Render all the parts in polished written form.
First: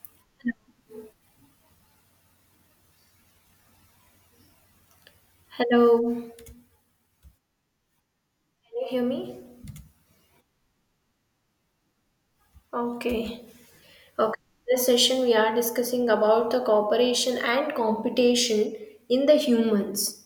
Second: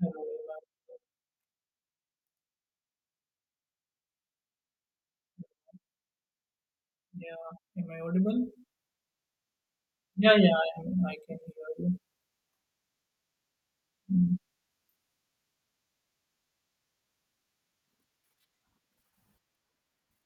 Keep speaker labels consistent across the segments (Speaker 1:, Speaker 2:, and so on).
Speaker 1: Hello, everyone.
Speaker 2: Hello, can
Speaker 1: Yeah, am I audible?
Speaker 2: you hear me?
Speaker 1: Yeah, yeah, I am. I can hear you.
Speaker 2: Okay.
Speaker 1: Mm.
Speaker 2: Okay, this session we are discussing about the cooperation and competition in the humans.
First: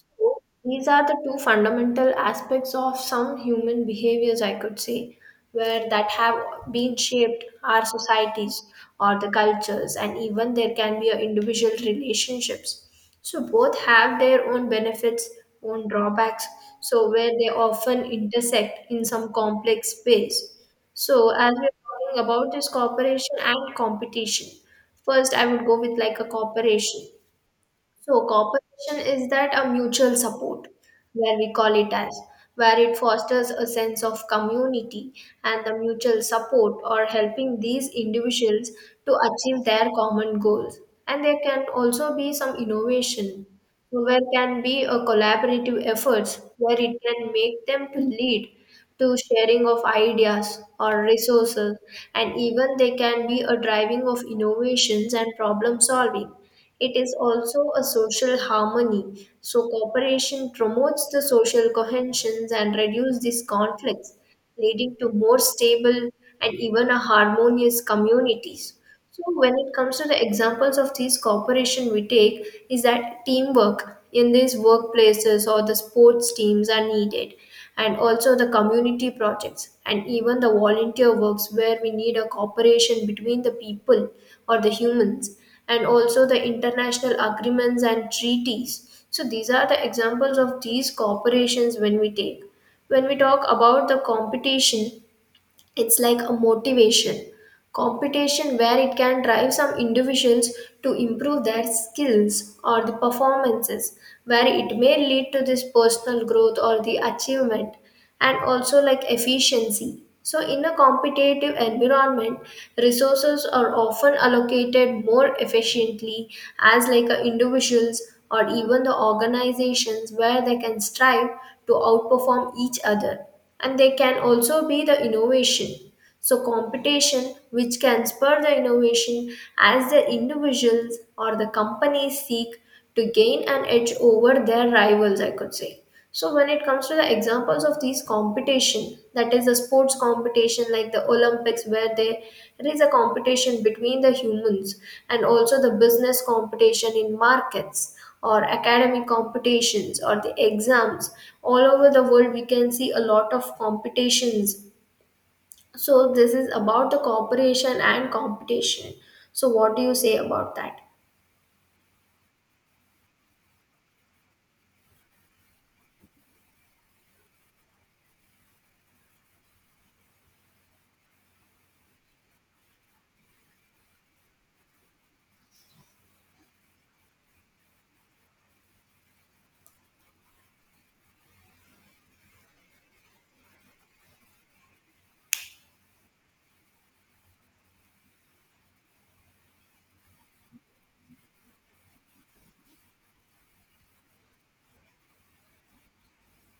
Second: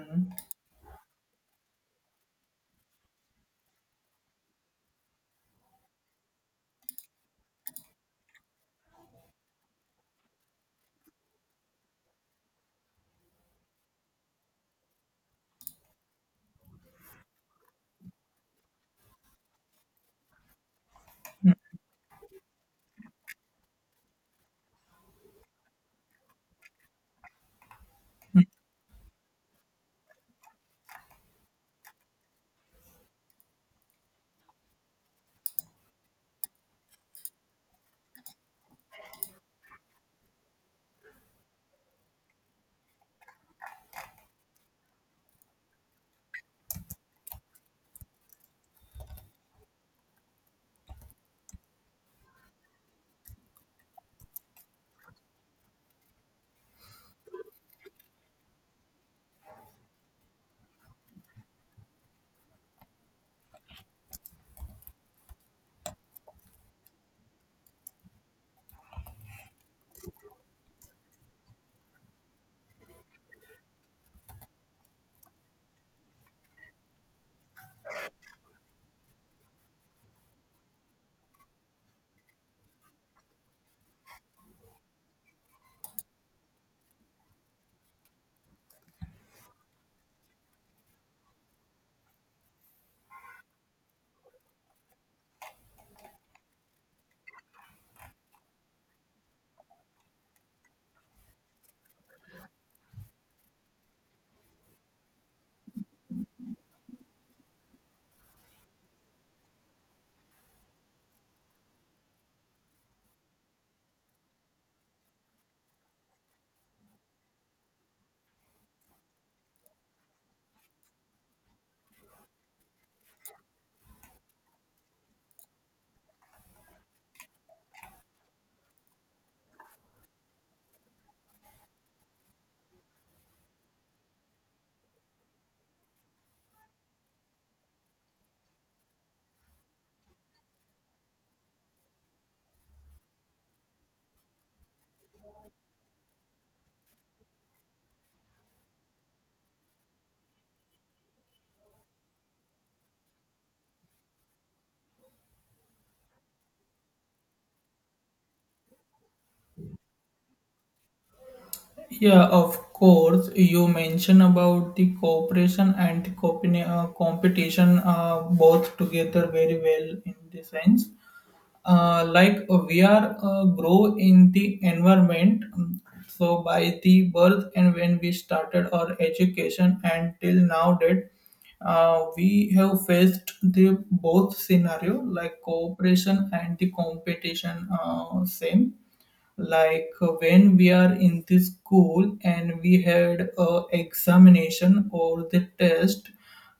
Speaker 2: So these are the two fundamental aspects of some human behaviors, I could say, where that have been shaped our societies or the cultures, and even there can be a individual relationships. So both have their own benefits, own drawbacks. So where they often intersect in some complex space. So,
Speaker 1: Mm.
Speaker 2: as we're talking about is cooperation and competition. First, I would go with like a cooperation. So, cooperation is that a mutual support, where we call it as, where it fosters a sense of community and the mutual support or helping these individuals to achieve their common goals. And there can also be some innovation where can be a collaborative efforts where it can make them to lead to sharing of ideas or resources and even they can be a driving of innovations and problem solving. It is also a social harmony, so cooperation promotes the social cohesions and reduce these conflicts, leading to more stable and even a harmonious communities. So when it comes to the examples of these cooperation we take is that teamwork in these workplaces or the sports teams are needed, and also the community projects and even the volunteer works where we need a cooperation between the people or the humans, and also the international agreements and treaties. So these are the examples of these corporations when we take. When we talk about the competition, it's like a motivation competition where it can drive some individuals to improve their skills or the performances where it may lead to this personal growth or the achievement, and also like efficiency. So in a competitive environment resources are often allocated more efficiently as like a individuals or even the organizations where they can strive to outperform each other, and they can also be the innovation. So competition, which can spur the innovation as the individuals or the companies seek to gain an edge over their rivals, I could say. So, when it comes to the examples of these competition, that is the sports competition like the Olympics, where they, there is a competition between the humans, and also the business competition in markets or academic competitions or the exams. All over the world we can see a lot of competitions, so this is about the cooperation and competition. So what do you say about that?
Speaker 1: Yeah, of course. You mentioned about the cooperation and the competition, both together very well in the sense. Like we are grow in the environment. So by the birth, and when we started our education and till now that we have faced the both scenario like cooperation and the competition same like when we are in the school and we had a examination or the test.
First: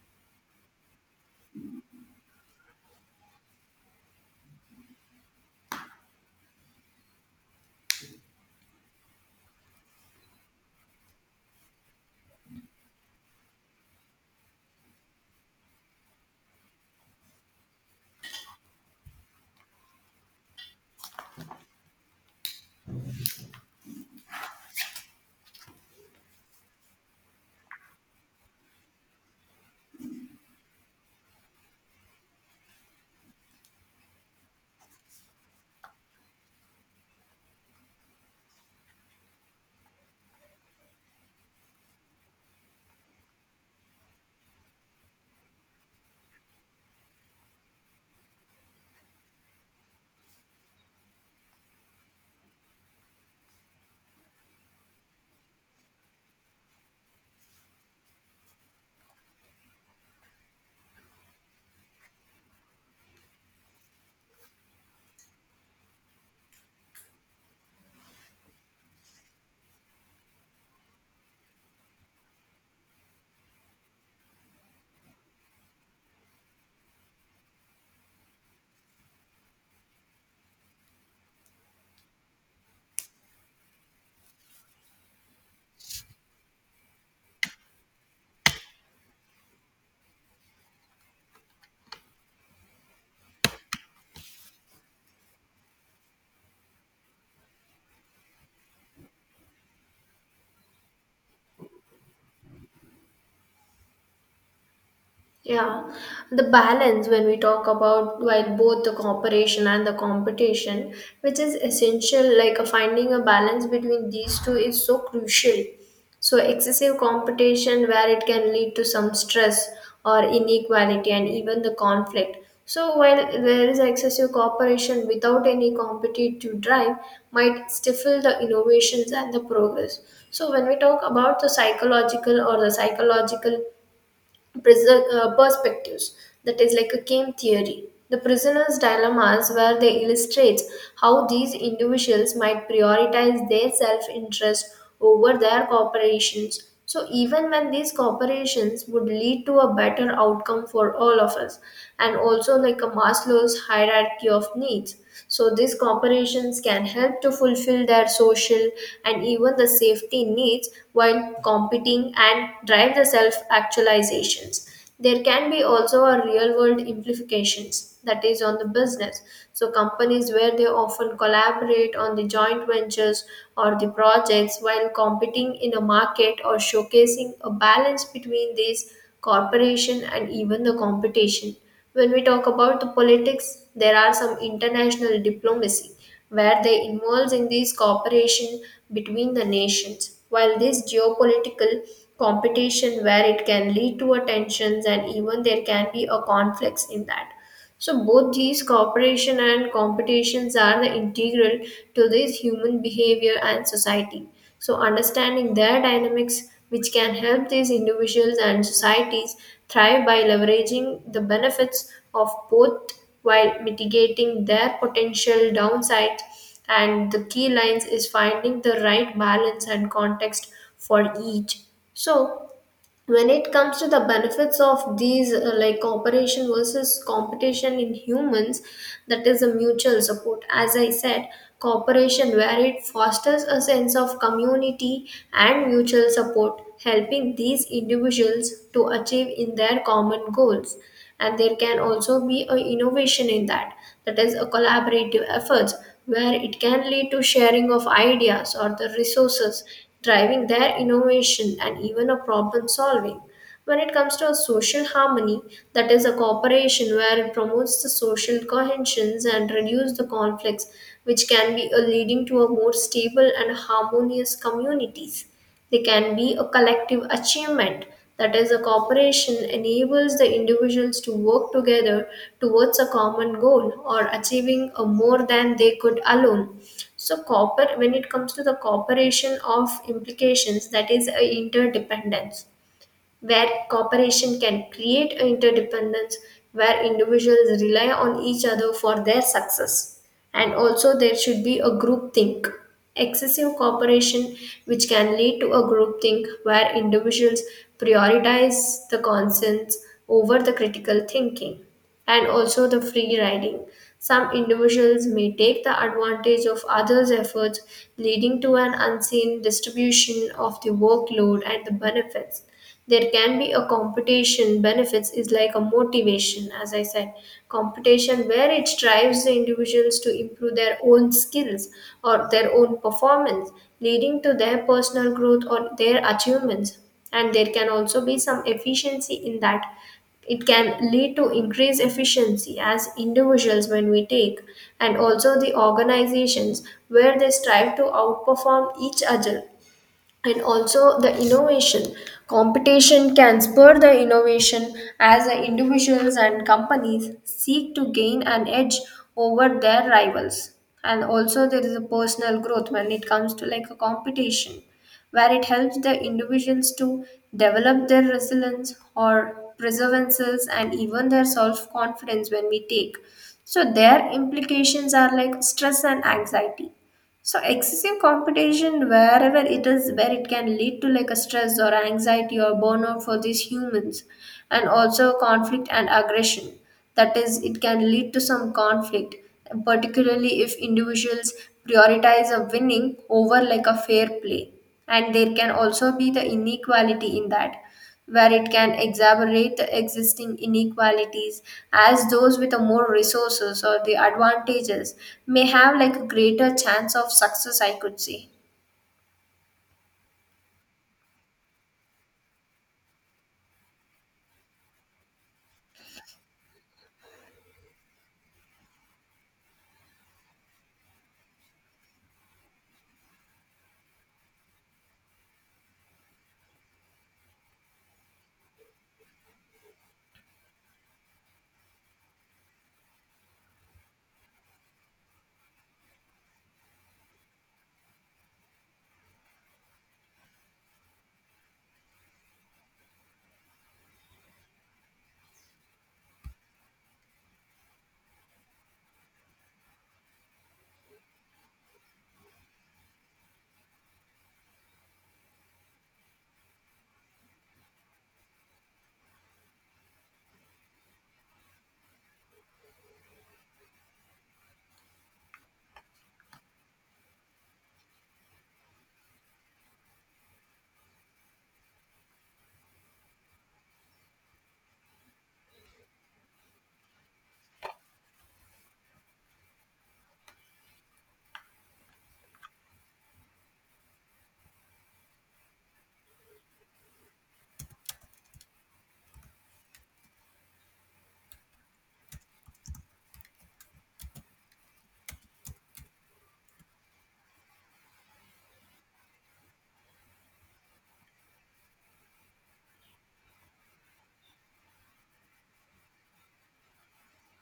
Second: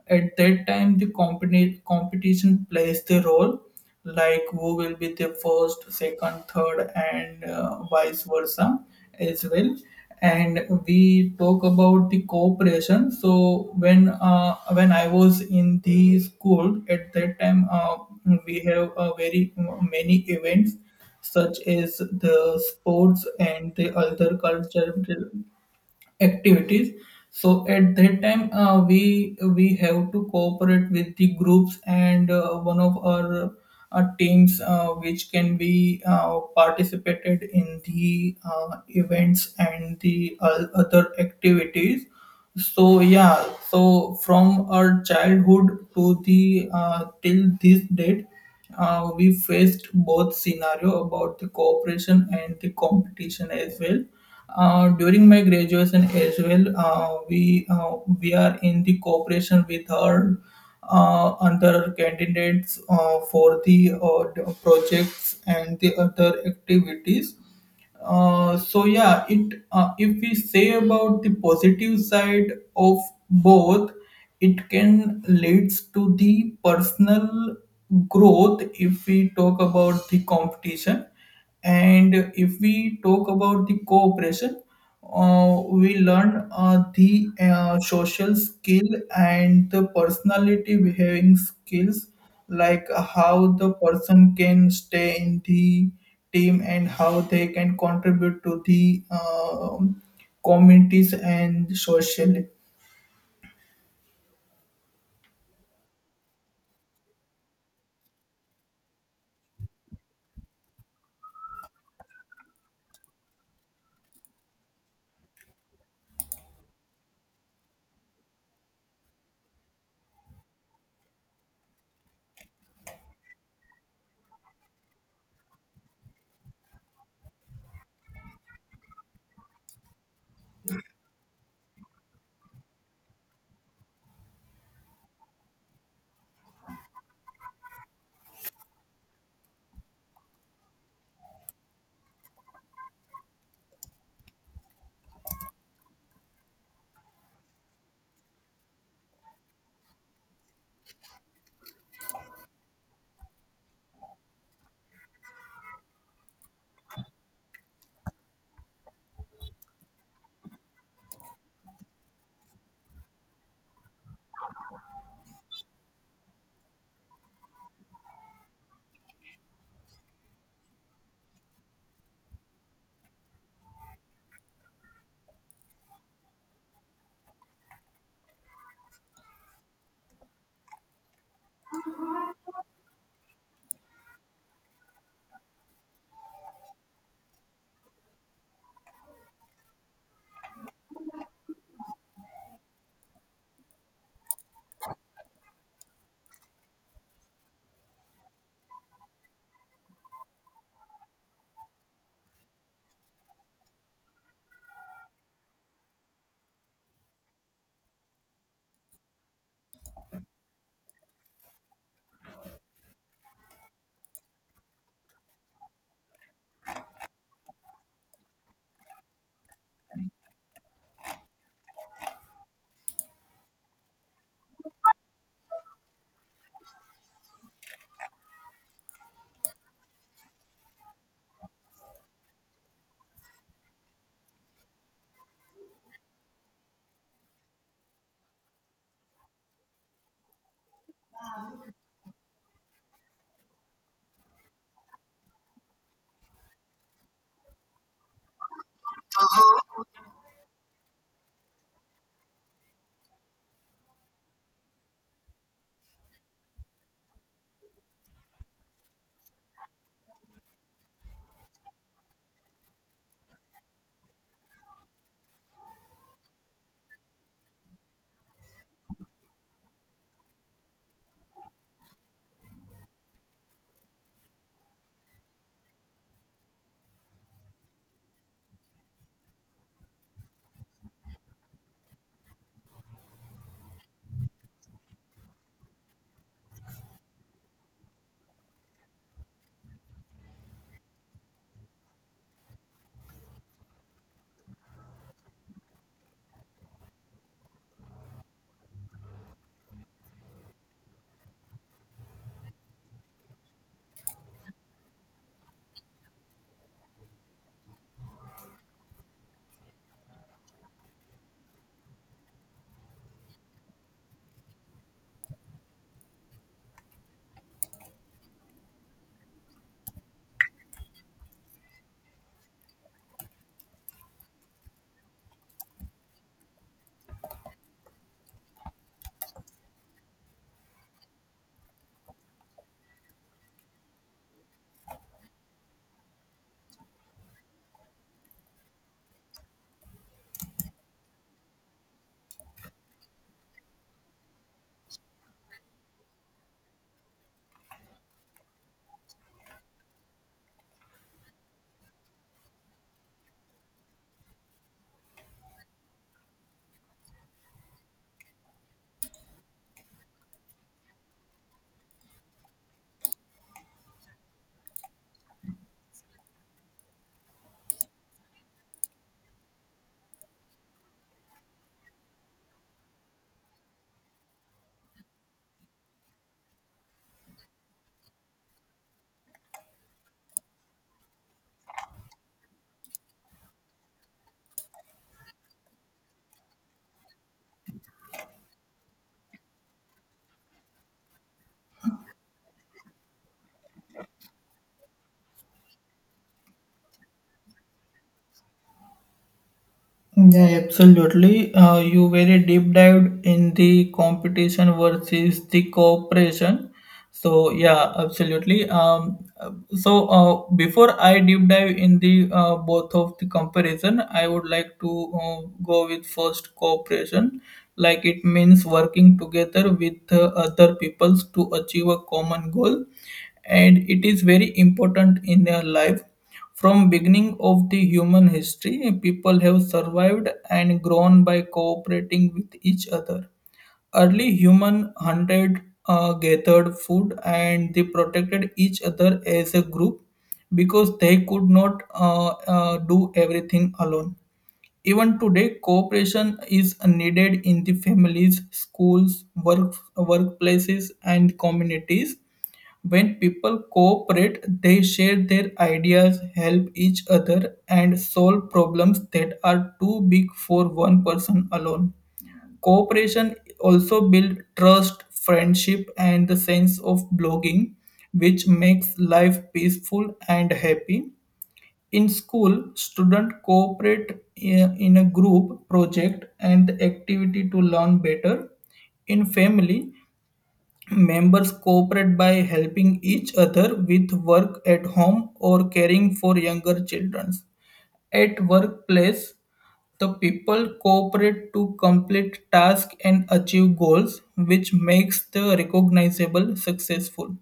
Speaker 1: At that time the competition plays the role, like who will be the first, second, third, and vice versa as well. And we talk about the cooperation. So when I was in the school, at that time, we have a very many events such as the sports and the other cultural activities. So at that time, we have to cooperate with the groups, and one of our teams which can be participated in the events and the other activities. So yeah, so from our childhood to the till this date, we faced both scenario about the cooperation and the competition as well. During my graduation as well, we are in the cooperation with our other candidates for the the projects and the other activities. So yeah, it if we say about the positive side of both, it can leads to the personal growth if we talk about the competition, and if we talk about the cooperation, we learn the social skill and the personality behaving skills, like how the person can stay in the team and how they can contribute to the communities and socially.
Speaker 2: Yeah, the balance when we talk about while both the cooperation and the competition, which is essential, like finding a balance between these two is so crucial. So, excessive competition where it can lead to some stress or inequality and even the conflict. So, while there is excessive cooperation without any competitive drive, might stifle the innovations and the progress. So, when we talk about the psychological or the psychological perspectives, that is like a game theory, the prisoner's dilemmas where they illustrate how these individuals might prioritize their self-interest over their corporations, so even when these corporations would lead to a better outcome for all of us. And also like a Maslow's hierarchy of needs, so these corporations can help to fulfill their social and even the safety needs while competing and drive the self-actualizations. There can be also a real world implications, that is on the business. So companies where they often collaborate on the joint ventures or the projects while competing in a market, or showcasing a balance between these corporation and even the competition. When we talk about the politics, there are some international diplomacy where they involves in this cooperation between the nations. While this geopolitical competition where it can lead to a tensions and even there can be a conflicts in that. So both these cooperation and competitions are the integral to this human behavior and society. So understanding their dynamics which can help these individuals and societies thrive by leveraging the benefits of both while mitigating their potential downsides, and the key lines is finding the right balance and context for each. So when it comes to the benefits of these like cooperation versus competition in humans, that is a mutual support, as I said. Cooperation where it fosters a sense of community and mutual support, helping these individuals to achieve in their common goals. And there can also be a innovation in that, that is a collaborative efforts where it can lead to sharing of ideas or the resources, driving their innovation and even a problem solving. When it comes to a social harmony, that is a cooperation where it promotes the social cohesions and reduce the conflicts, which can be a leading to a more stable and harmonious communities. They can be a collective achievement, that is, a cooperation enables the individuals to work together towards a common goal or achieving a more than they could alone. So, cooper, when it comes to the cooperation of implications, that is, a interdependence where cooperation can create interdependence, where individuals rely on each other for their success. And also, there should be a group think. Excessive cooperation, which can lead to a group think where individuals prioritize the conscience over the critical thinking, and also the free riding. Some individuals may take the advantage of others' efforts, leading to an unseen distribution of the workload and the benefits. There can be a competition benefits, is like a motivation, as I said. Competition where it drives the individuals to improve their own skills or their own performance, leading to their personal growth or their achievements. And there can also be some efficiency in that. It can lead to increased efficiency as individuals when we take, and also the organizations where they strive to outperform each other. And also the innovation: competition can spur the innovation as the individuals and companies seek to gain an edge over their rivals. And also there is a personal growth when it comes to like a competition, where it helps the individuals to develop their resilience or perseverances and even their self confidence when we take. So their implications are like stress and anxiety. So excessive competition wherever it is, where it can lead to like a stress or anxiety or burnout for these humans, and also conflict and aggression. That is, it can lead to some conflict, particularly if individuals prioritize a winning over like a fair play. And there can also be the inequality in that, where it can exacerbate the existing inequalities, as those with a more resources or the advantages may have like a greater chance of success, I could say.
Speaker 1: Yeah, absolutely. You very deep dived in the competition versus the cooperation. So yeah, absolutely. Before I deep dive in the both of the comparison, I would like to go with first cooperation. Like it means working together with other peoples to achieve a common goal, and it is very important in their life. From beginning of the human history, people have survived and grown by cooperating with each other. Early human hunted, gathered food, and they protected each other as a group because they could not do everything alone. Even today cooperation is needed in the families, schools, workplaces and communities. When people cooperate, they share their ideas, help each other, and solve problems that are too big for one person alone. Cooperation also builds trust, friendship, and the sense of belonging, which makes life peaceful and happy. In school, students cooperate in a group project and activity to learn better. In family, members cooperate by helping each other with work at home or caring for younger children. At workplace, the people cooperate to complete tasks and achieve goals, which makes the recognizable successful.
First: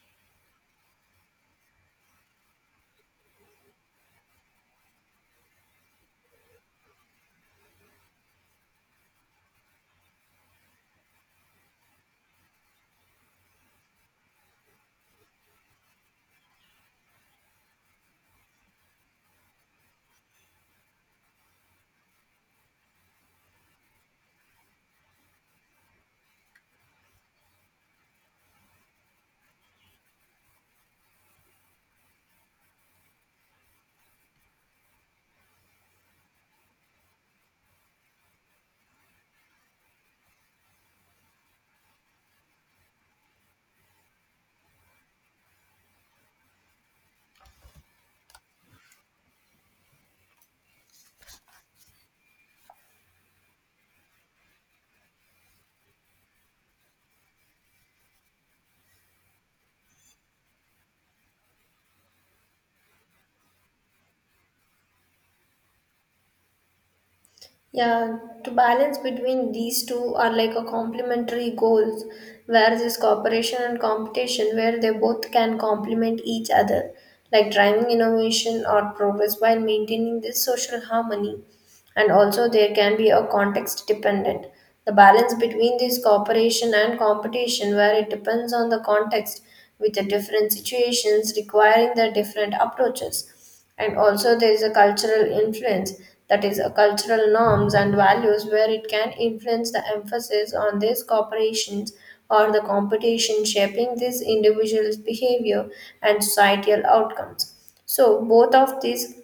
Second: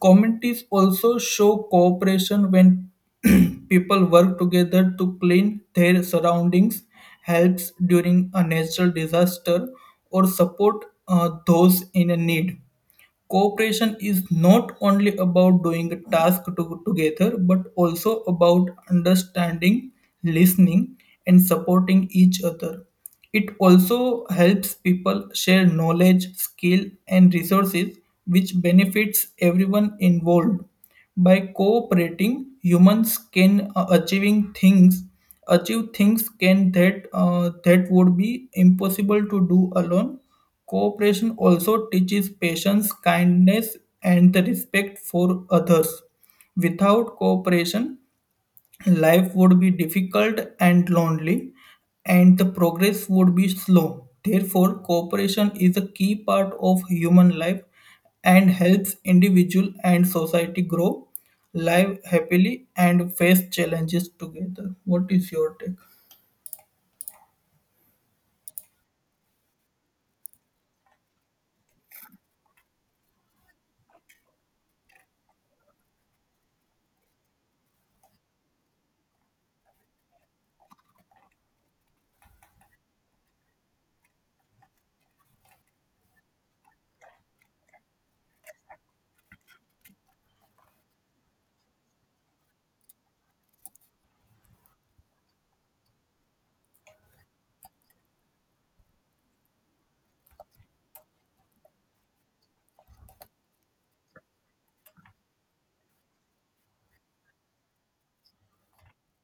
Speaker 1: Communities also show cooperation when people work together to clean their surroundings, helps during a natural disaster, or support those in need. Cooperation is not only about doing a task together, but also about understanding, listening, and supporting each other. It also helps people share knowledge, skill, and resources, which benefits everyone involved. By cooperating, humans can achieving things achieve things can that that would be impossible to do alone. Cooperation also teaches patience, kindness, and the respect for others. Without cooperation, life would be difficult and lonely, and the progress would be slow. Therefore, cooperation is a key part of human life and helps individual and society grow, live happily, and face challenges together. What is your take?
Speaker 2: Yeah, to balance between these two are like a complementary goals, where this cooperation and competition, where they both can complement each other, like driving innovation or progress while maintaining this social harmony. And also, there can be a context dependent. The balance between this cooperation and competition, where it depends on the context, with the different situations requiring the different approaches. And also there is a cultural influence, that is a cultural norms and values where it can influence the emphasis on these corporations or the competition, shaping these individuals behavior and societal outcomes. So both of these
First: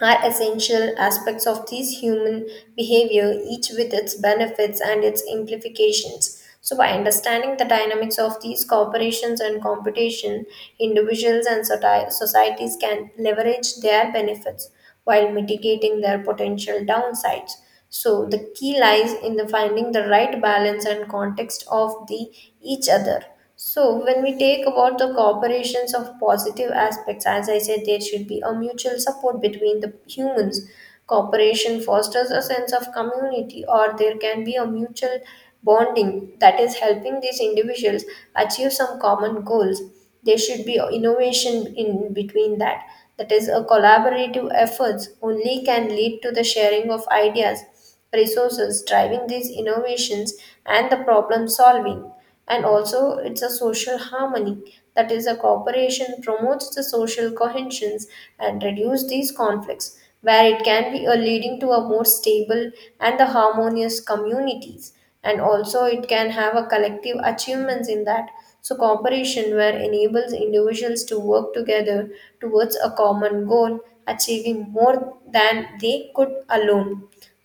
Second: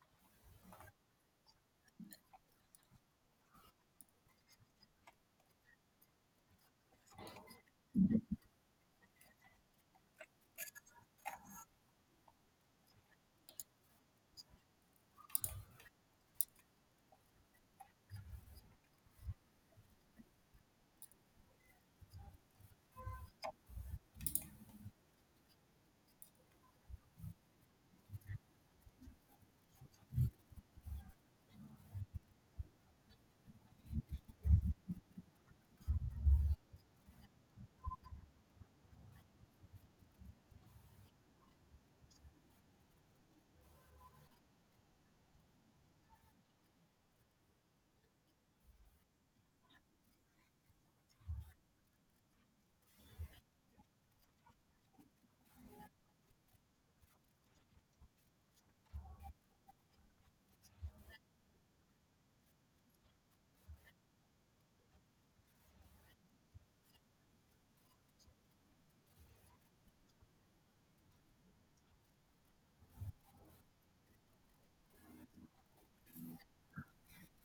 Speaker 2: are essential aspects of these human behavior, each with its benefits and its implications. So, by understanding the dynamics of these corporations and competition, individuals and societies can leverage their benefits while mitigating their potential downsides. So the key lies in the finding the right balance and context of the each other. So when we take about the cooperations of positive aspects, as I said, there should be a mutual support between the humans. Cooperation fosters a sense of community, or there can be a mutual bonding, that is helping these individuals achieve some common goals. There should be innovation in between that, that is a collaborative efforts only can lead to the sharing of ideas, resources, driving these innovations and the problem solving. And also it's a social harmony, that is a cooperation promotes the social cohesions and reduce these conflicts, where it can be a leading to a more stable and the harmonious communities. And also it can have a collective achievements in that. So cooperation where enables individuals to work together towards a common goal, achieving more than they could alone.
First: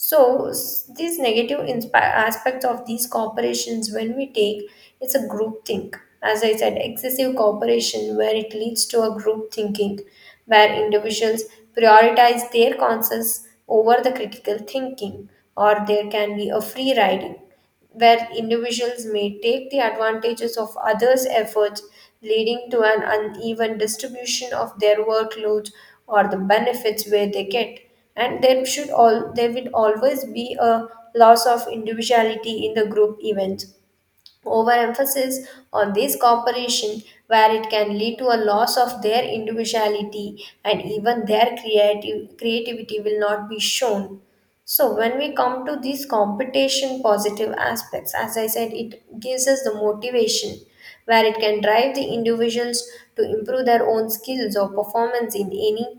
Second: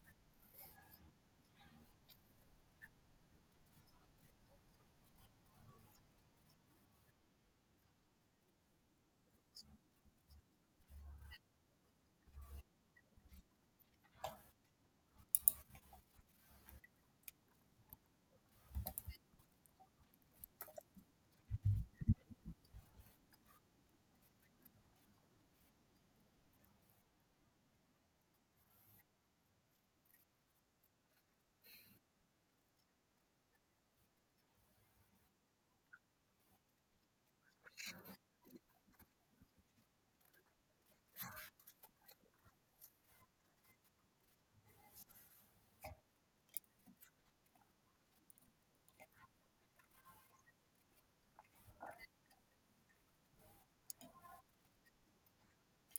Speaker 2: So these negative aspects of these corporations, when we take, it's a group think. As I said, excessive cooperation where it leads to a group thinking, where individuals prioritize their concerns over the critical thinking, or there can be a free riding where individuals may take the advantages of others' efforts, leading to an uneven distribution of their workloads or the benefits where they get. And there should all there will always be a loss of individuality in the group event. Overemphasis on this cooperation, where it can lead to a loss of their individuality and even their creativity, will not be shown. So when we come to these competition positive aspects, as I said, it gives us the motivation where it can drive the individuals to improve their own skills or performance in any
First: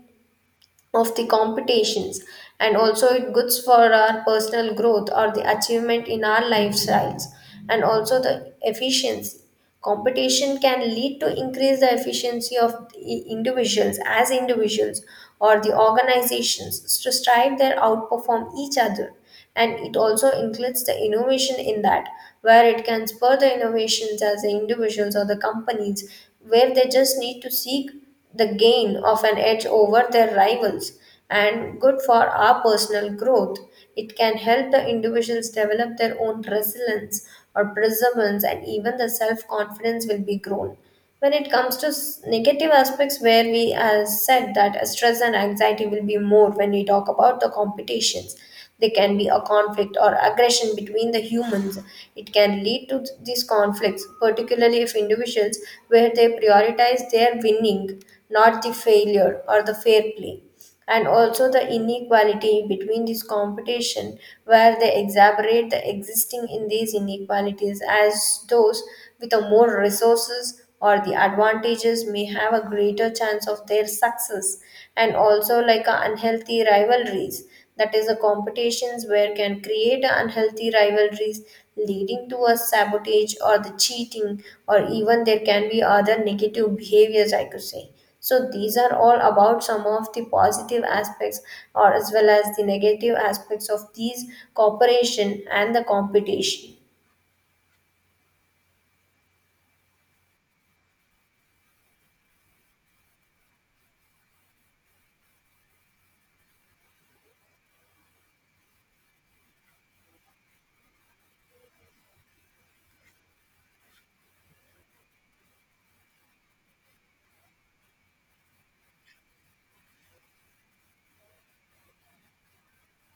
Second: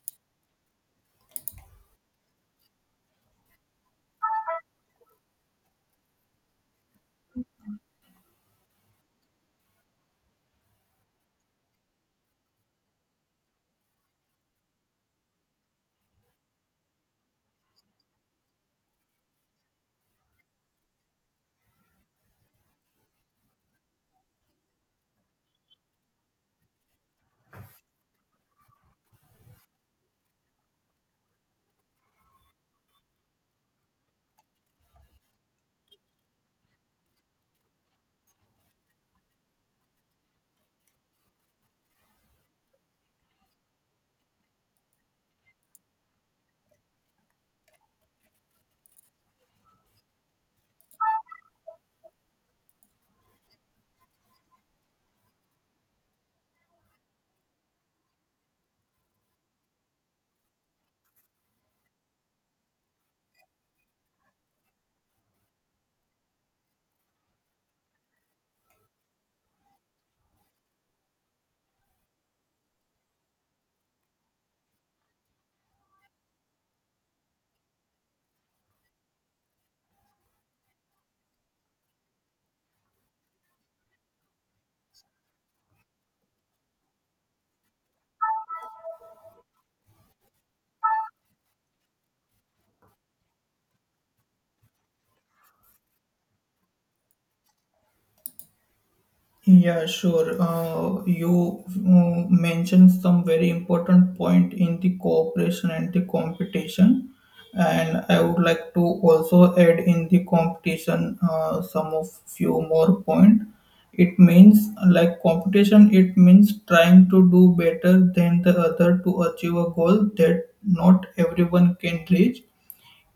Speaker 2: of the competitions, and also it goods for our personal growth or the achievement in our lifestyles, and also the efficiency. Competition can lead to increase the efficiency of the individuals as individuals or the organizations to strive their outperform each other, and it also includes the innovation in that, where it can spur the innovations as the individuals or the companies where they just need to seek the gain of an edge over their rivals and good for our personal growth. It can help the individuals develop their own resilience or perseverance, and even the self confidence will be grown. When it comes to negative aspects, where we have said that stress and anxiety will be more when we talk about the competitions, there can be a conflict or aggression between the humans. It can lead to these conflicts, particularly if individuals where they prioritize their winning, not the failure or the fair play. And also the inequality between this competition, where they exacerbate the existing in these inequalities as those with a more resources or the advantages may have a greater chance of their success, and also like unhealthy rivalries, that is the competitions where can create unhealthy rivalries leading to a sabotage or the cheating, or even there can be other negative behaviors, I could say. So these are all about some of the positive aspects or as well as the negative aspects of these cooperation and the competition.
Speaker 1: Yeah, sure. You mentioned some very important point in the cooperation and the competition, and I would like to also add in the competition some of few more point. It means like competition. It means trying to do better than the other to achieve a goal that not everyone can reach.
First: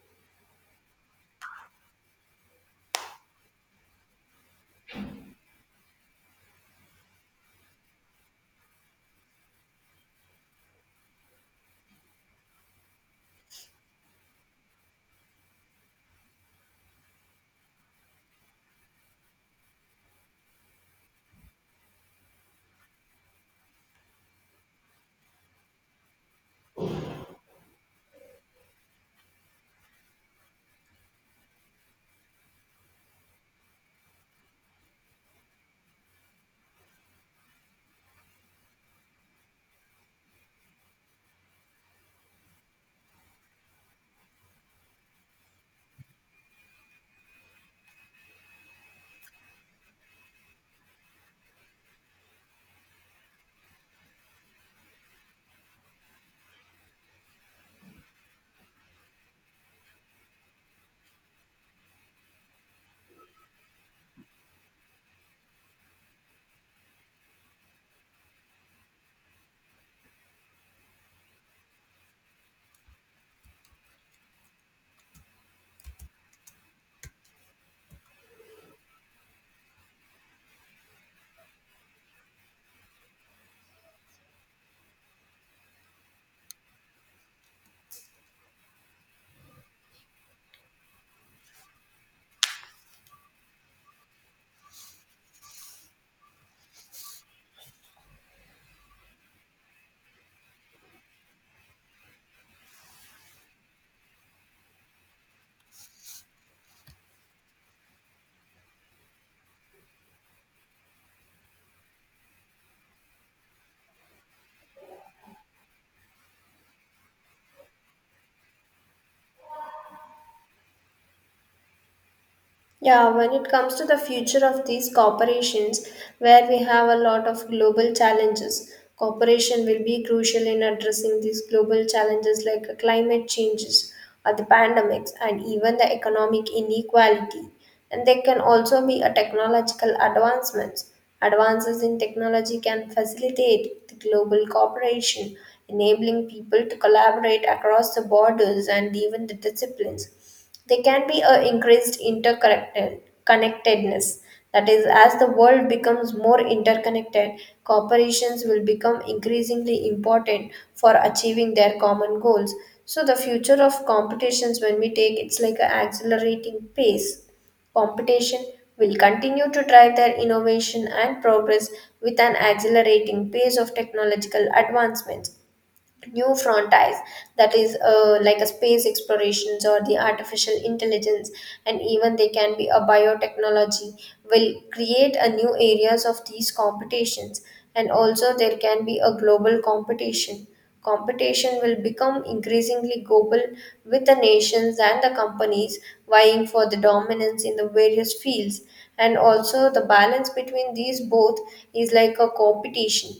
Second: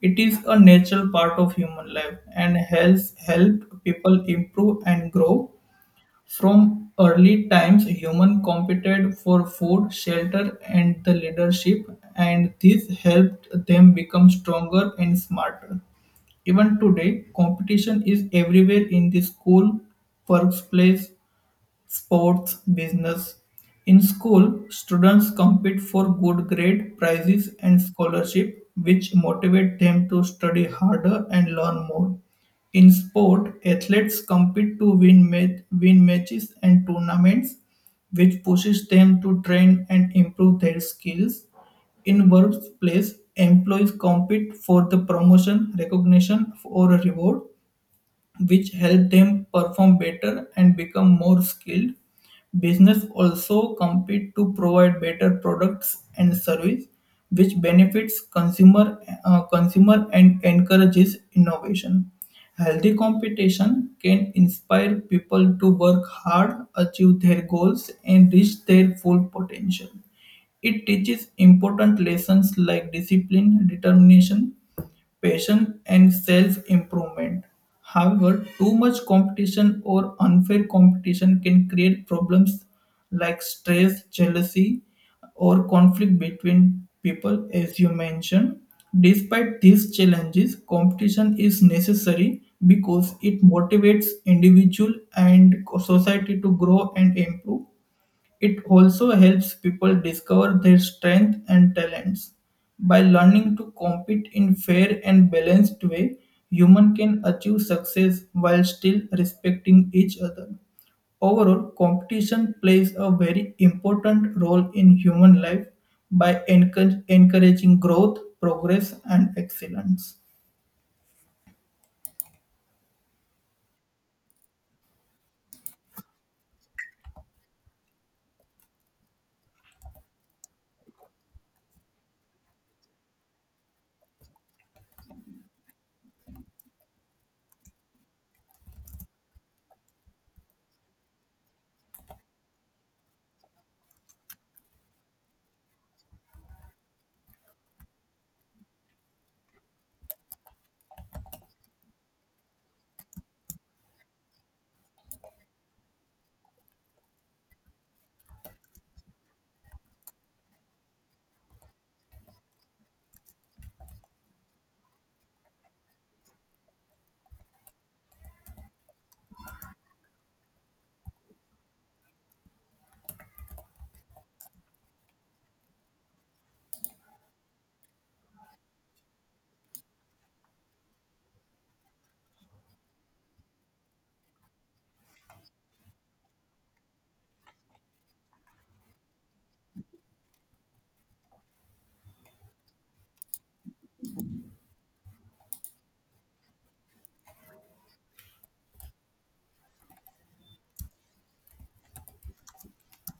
Speaker 1: It is a natural part of human life and help people improve and grow. From early times, humans competed for food, shelter, and the leadership, and this helped them become stronger and smarter. Even today, competition is everywhere in the school, workplace, sports, business. In school, students compete for good grade, prizes, and scholarship, which motivate them to study harder and learn more. In sport, athletes compete to win, win matches and tournaments, which pushes them to train and improve their skills. In workplace, employees compete for the promotion, recognition, or a reward, which help them perform better and become more skilled. Business also compete to provide better products and service, which benefits consumer and encourages innovation. Healthy competition can inspire people to work hard, achieve their goals, and reach their full potential. It teaches important lessons like discipline, determination, passion, and self improvement. However, too much competition or unfair competition can create problems like stress, jealousy, or conflict between people, as you mentioned. Despite these challenges, competition is necessary because it motivates individual and society to grow and improve. It also helps people discover their strengths and talents. By learning to compete in fair and balanced way, human can achieve success while still respecting each other. Overall, competition plays a very important role in human life by encouraging growth, progress, and excellence.
Speaker 2: Yeah, when it comes to the future of these corporations, where we have a lot of global challenges, cooperation will be crucial in addressing these global challenges like climate changes or the pandemics and even the economic inequality. And there can also be a technological advancements. Advances in technology can facilitate the global cooperation, enabling people to collaborate across the borders and even the disciplines. There can be a increased interconnected connectedness. That is, as the world becomes more interconnected, corporations will become increasingly important for achieving their common goals. So the future of competitions, when we take, it's like an accelerating pace. Competition will continue to drive their innovation and progress with an accelerating pace of technological advancements, new frontiers, that is like a space explorations or the artificial intelligence, and even they can be a biotechnology, will create a new areas of these competitions. And also there can be a global competition will become increasingly global, with the nations and the companies vying for the dominance in the various fields. And also the balance between these both is like a competition,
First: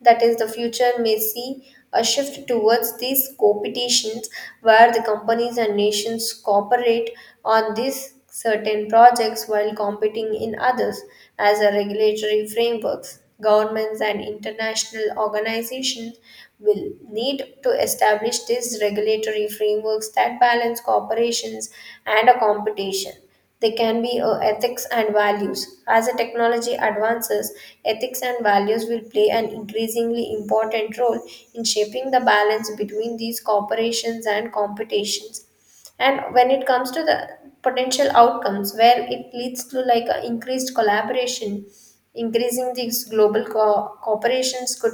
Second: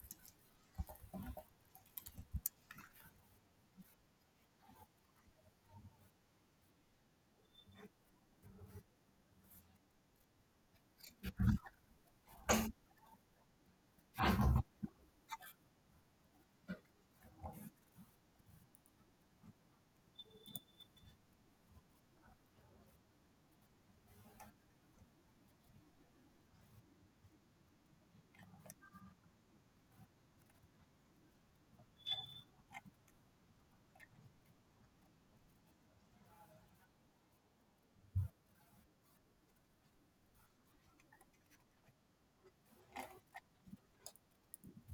Speaker 2: that is the future may see a shift towards these competitions where the companies and nations cooperate on these certain projects while competing in others. As a regulatory frameworks, governments and international organizations will need to establish these regulatory frameworks that balance corporations and a competition. They can be ethics and values. As the technology advances, ethics and values will play an increasingly important role in shaping the balance between these corporations and competitions. And when it comes to the potential outcomes, where it leads to like a increased collaboration, increasing these global corporations could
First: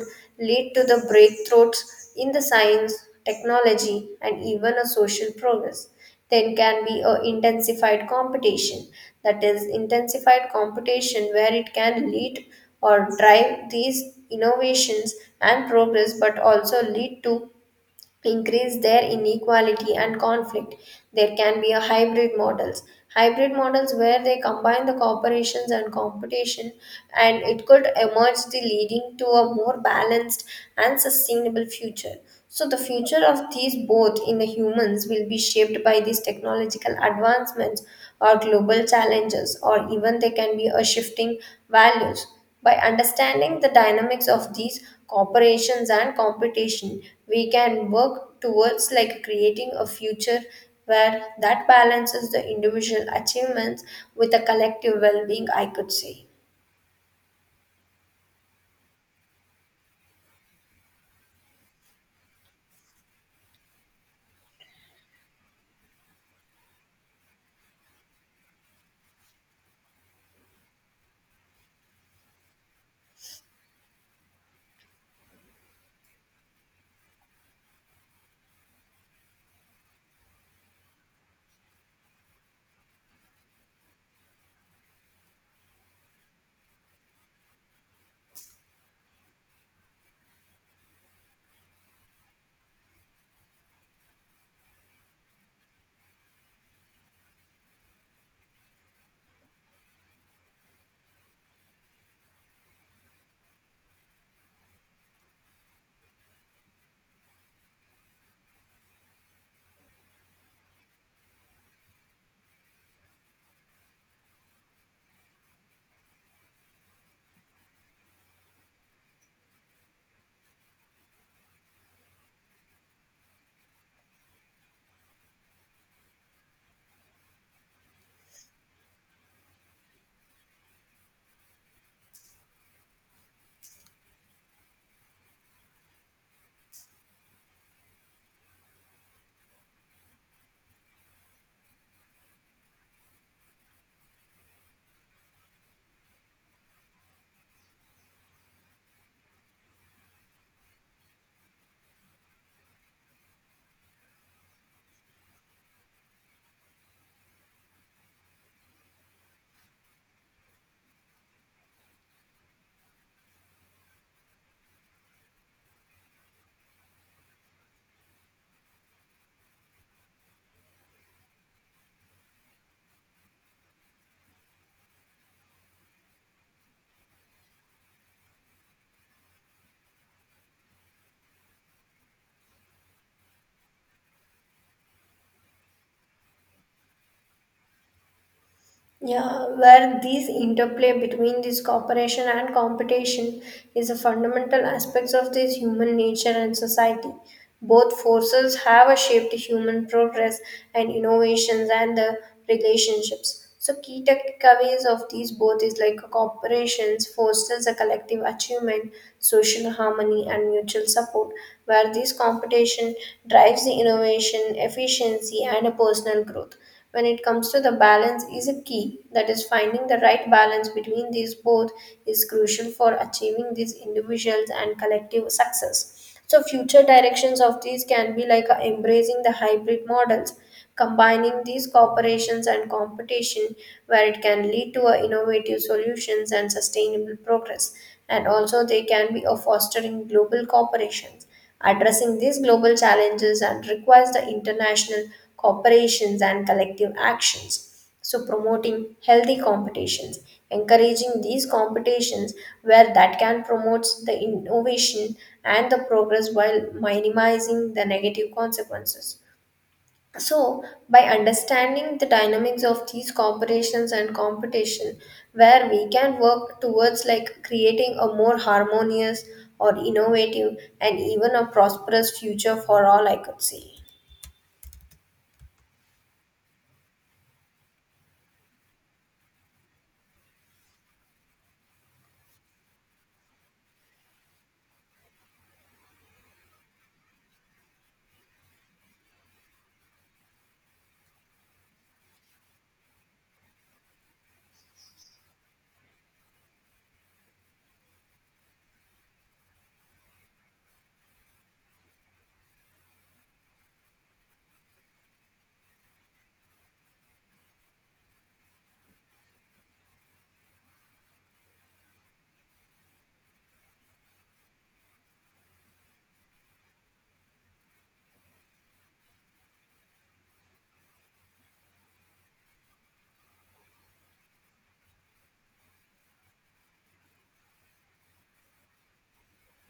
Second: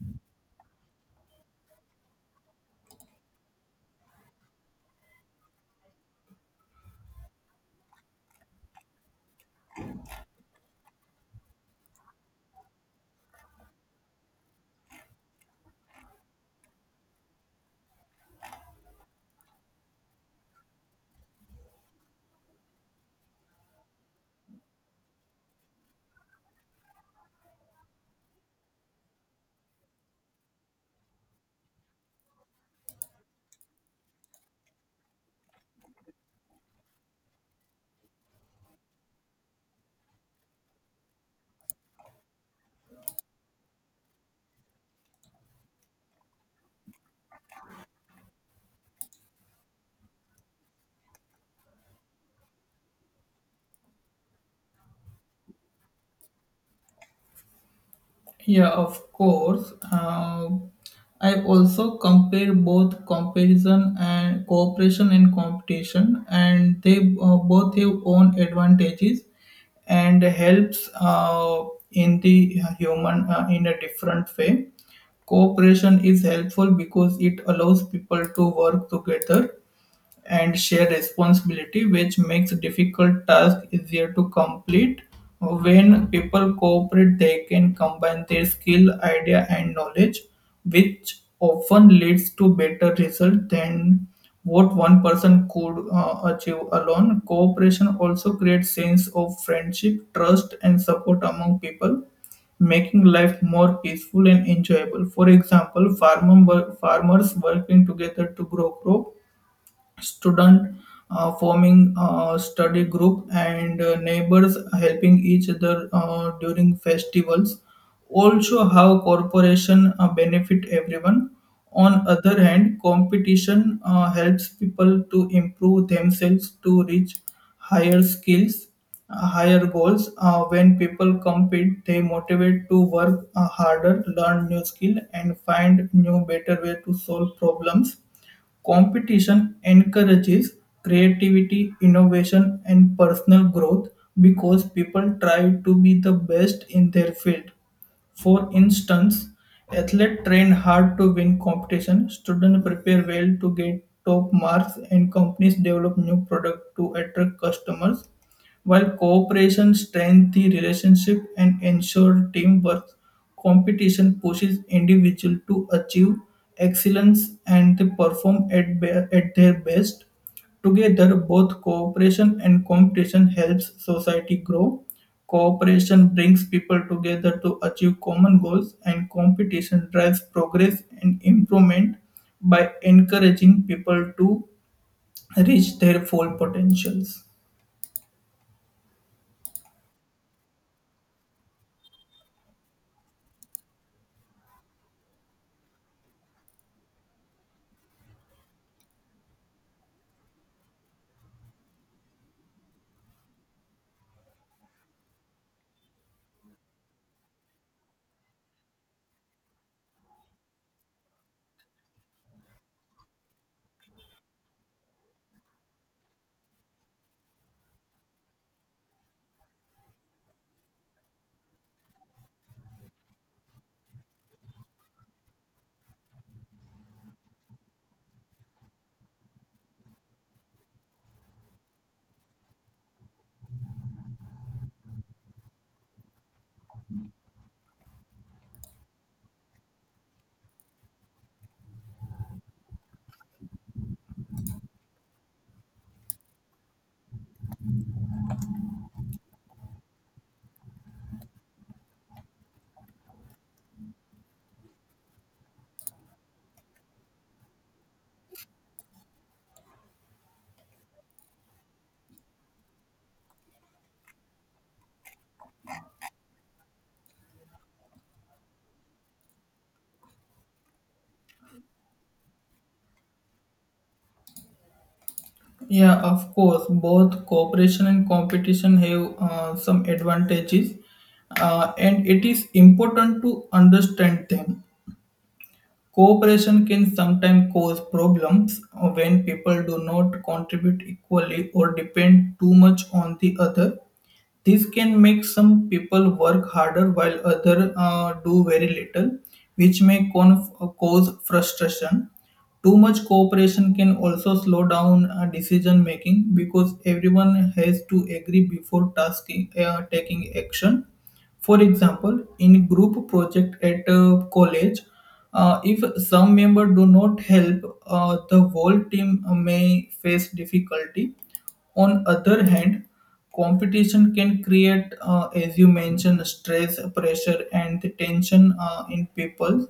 Speaker 2: lead to the breakthroughs in the science, technology, and even a social progress. Then can be a intensified competition, that is intensified competition where it can lead or drive these innovations and progress, but also lead to increase their inequality and conflict. There can be a hybrid models. Hybrid models where they combine the corporations and competition, and it could emerge, the leading to a more balanced and sustainable future. So the future of these both in the humans will be shaped by these technological advancements or global challenges, or even they can be a shifting values. By understanding the dynamics of these corporations and competition, we can work towards like creating a future where that balances the individual achievements with a collective well-being, I could say.
Speaker 1: Yeah, of course. I also compare both comparison and cooperation and competition, and they both have own advantages and helps in the human in a different way. Cooperation is helpful because it allows people to work together and shared responsibility, which makes difficult tasks easier to complete. When people cooperate, they can combine their skill, idea, and knowledge, which often leads to better results than what one person could achieve alone. Cooperation also creates sense of friendship, trust, and support among people, making life more peaceful and enjoyable. For example, farmers working together to grow crop, student forming a study group, and neighbors helping each other during festivals also how corporation benefit everyone. On other hand, competition helps people to improve themselves to reach higher skills, higher goals. When people compete, they motivate to work harder, learn new skill, and find new better way to solve problems. Competition encourages creativity, innovation, and personal growth because people try to be the best in their field. For instance, athletes train hard to win competition, students prepare well to get top marks, and companies develop new products to attract customers. While cooperation strengthens the relationship and ensures teamwork, competition pushes individuals to achieve excellence and to perform at their best. Together, both cooperation and competition helps society grow. Cooperation brings people together to achieve common goals, and competition drives progress and improvement by encouraging people to reach their full potentials.
Speaker 2: Yeah, where these interplay between this cooperation and competition is a fundamental aspects of this human nature and society. Both forces have a shaped human progress and innovations and the relationships. So key takeaways of these both is like corporations fosters a collective achievement, social harmony and mutual support, where this competition drives the innovation, efficiency and a personal growth. When it comes to the balance is a key, that is finding the right balance between these both is crucial for achieving these individuals and collective success. So future directions of these can be like embracing the hybrid models, combining these cooperations and competition, where it can lead to innovative solutions and sustainable progress. And also they can be a fostering global cooperations. Addressing these global challenges and requires the international cooperations and collective actions. So promoting healthy competitions, encouraging these competitions where that can promote the innovation and the progress while minimizing the negative consequences. So, by understanding the dynamics of these corporations and competition, where we can work towards like creating a more harmonious or innovative and even a prosperous future for all, I could say.
Speaker 1: Yeah, of course. Both cooperation and competition have some advantages, and it is important to understand them. Cooperation can sometimes cause problems when people do not contribute equally or depend too much on the other. This can make some people work harder while others do very little, which may cause frustration. Too much cooperation can also slow down decision making because everyone has to agree before taking action. For example, in group project at college, if some member do not help, the whole team may face difficulty. On other hand, competition can create, as you mentioned, stress, pressure, and the tension in people.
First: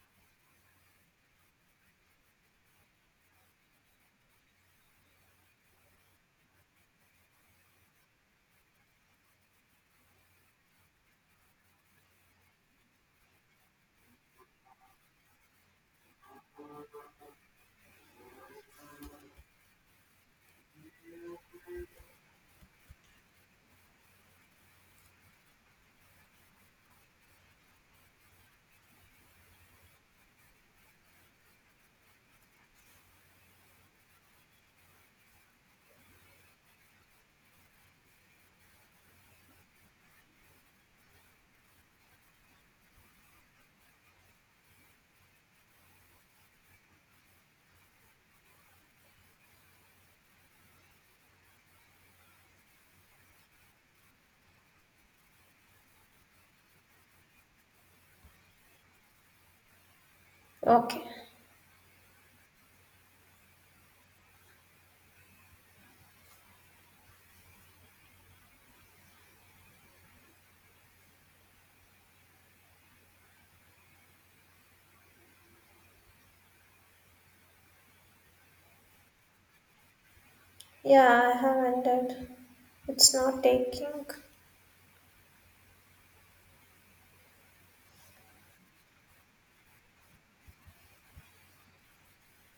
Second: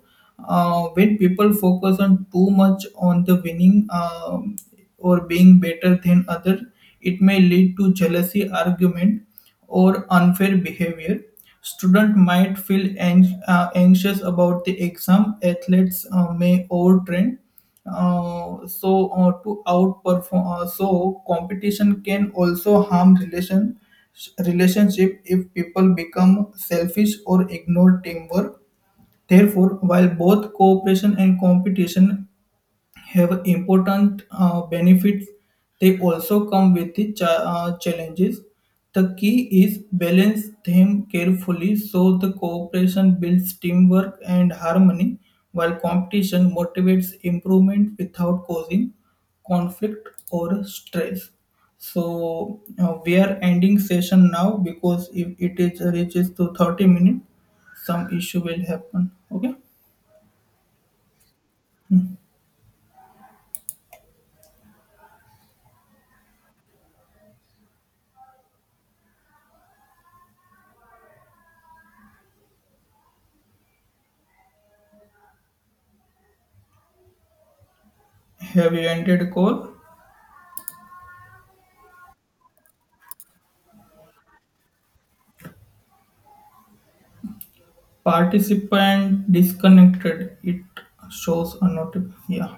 Speaker 1: When people focus on too much on the winning, or being better than others, it may lead to jealousy, argument, or unfair behavior. Student might feel anxious about the exam. Athletes may overtrain to outperform, so competition can also harm relationship if people become selfish or ignore teamwork. Therefore, while both cooperation and competition have important benefits, they also come with the challenges. The key is balance them carefully so the cooperation builds teamwork and harmony, while competition motivates improvement without causing conflict or stress. So we are ending session now because if it is reaches to 30 minutes, some issue will happen. Okay.
Speaker 2: Okay.
Speaker 1: Have you ended call?
Speaker 2: Yeah, I have ended. It's not taking.
Speaker 1: Participant disconnected, it shows a notification. Yeah.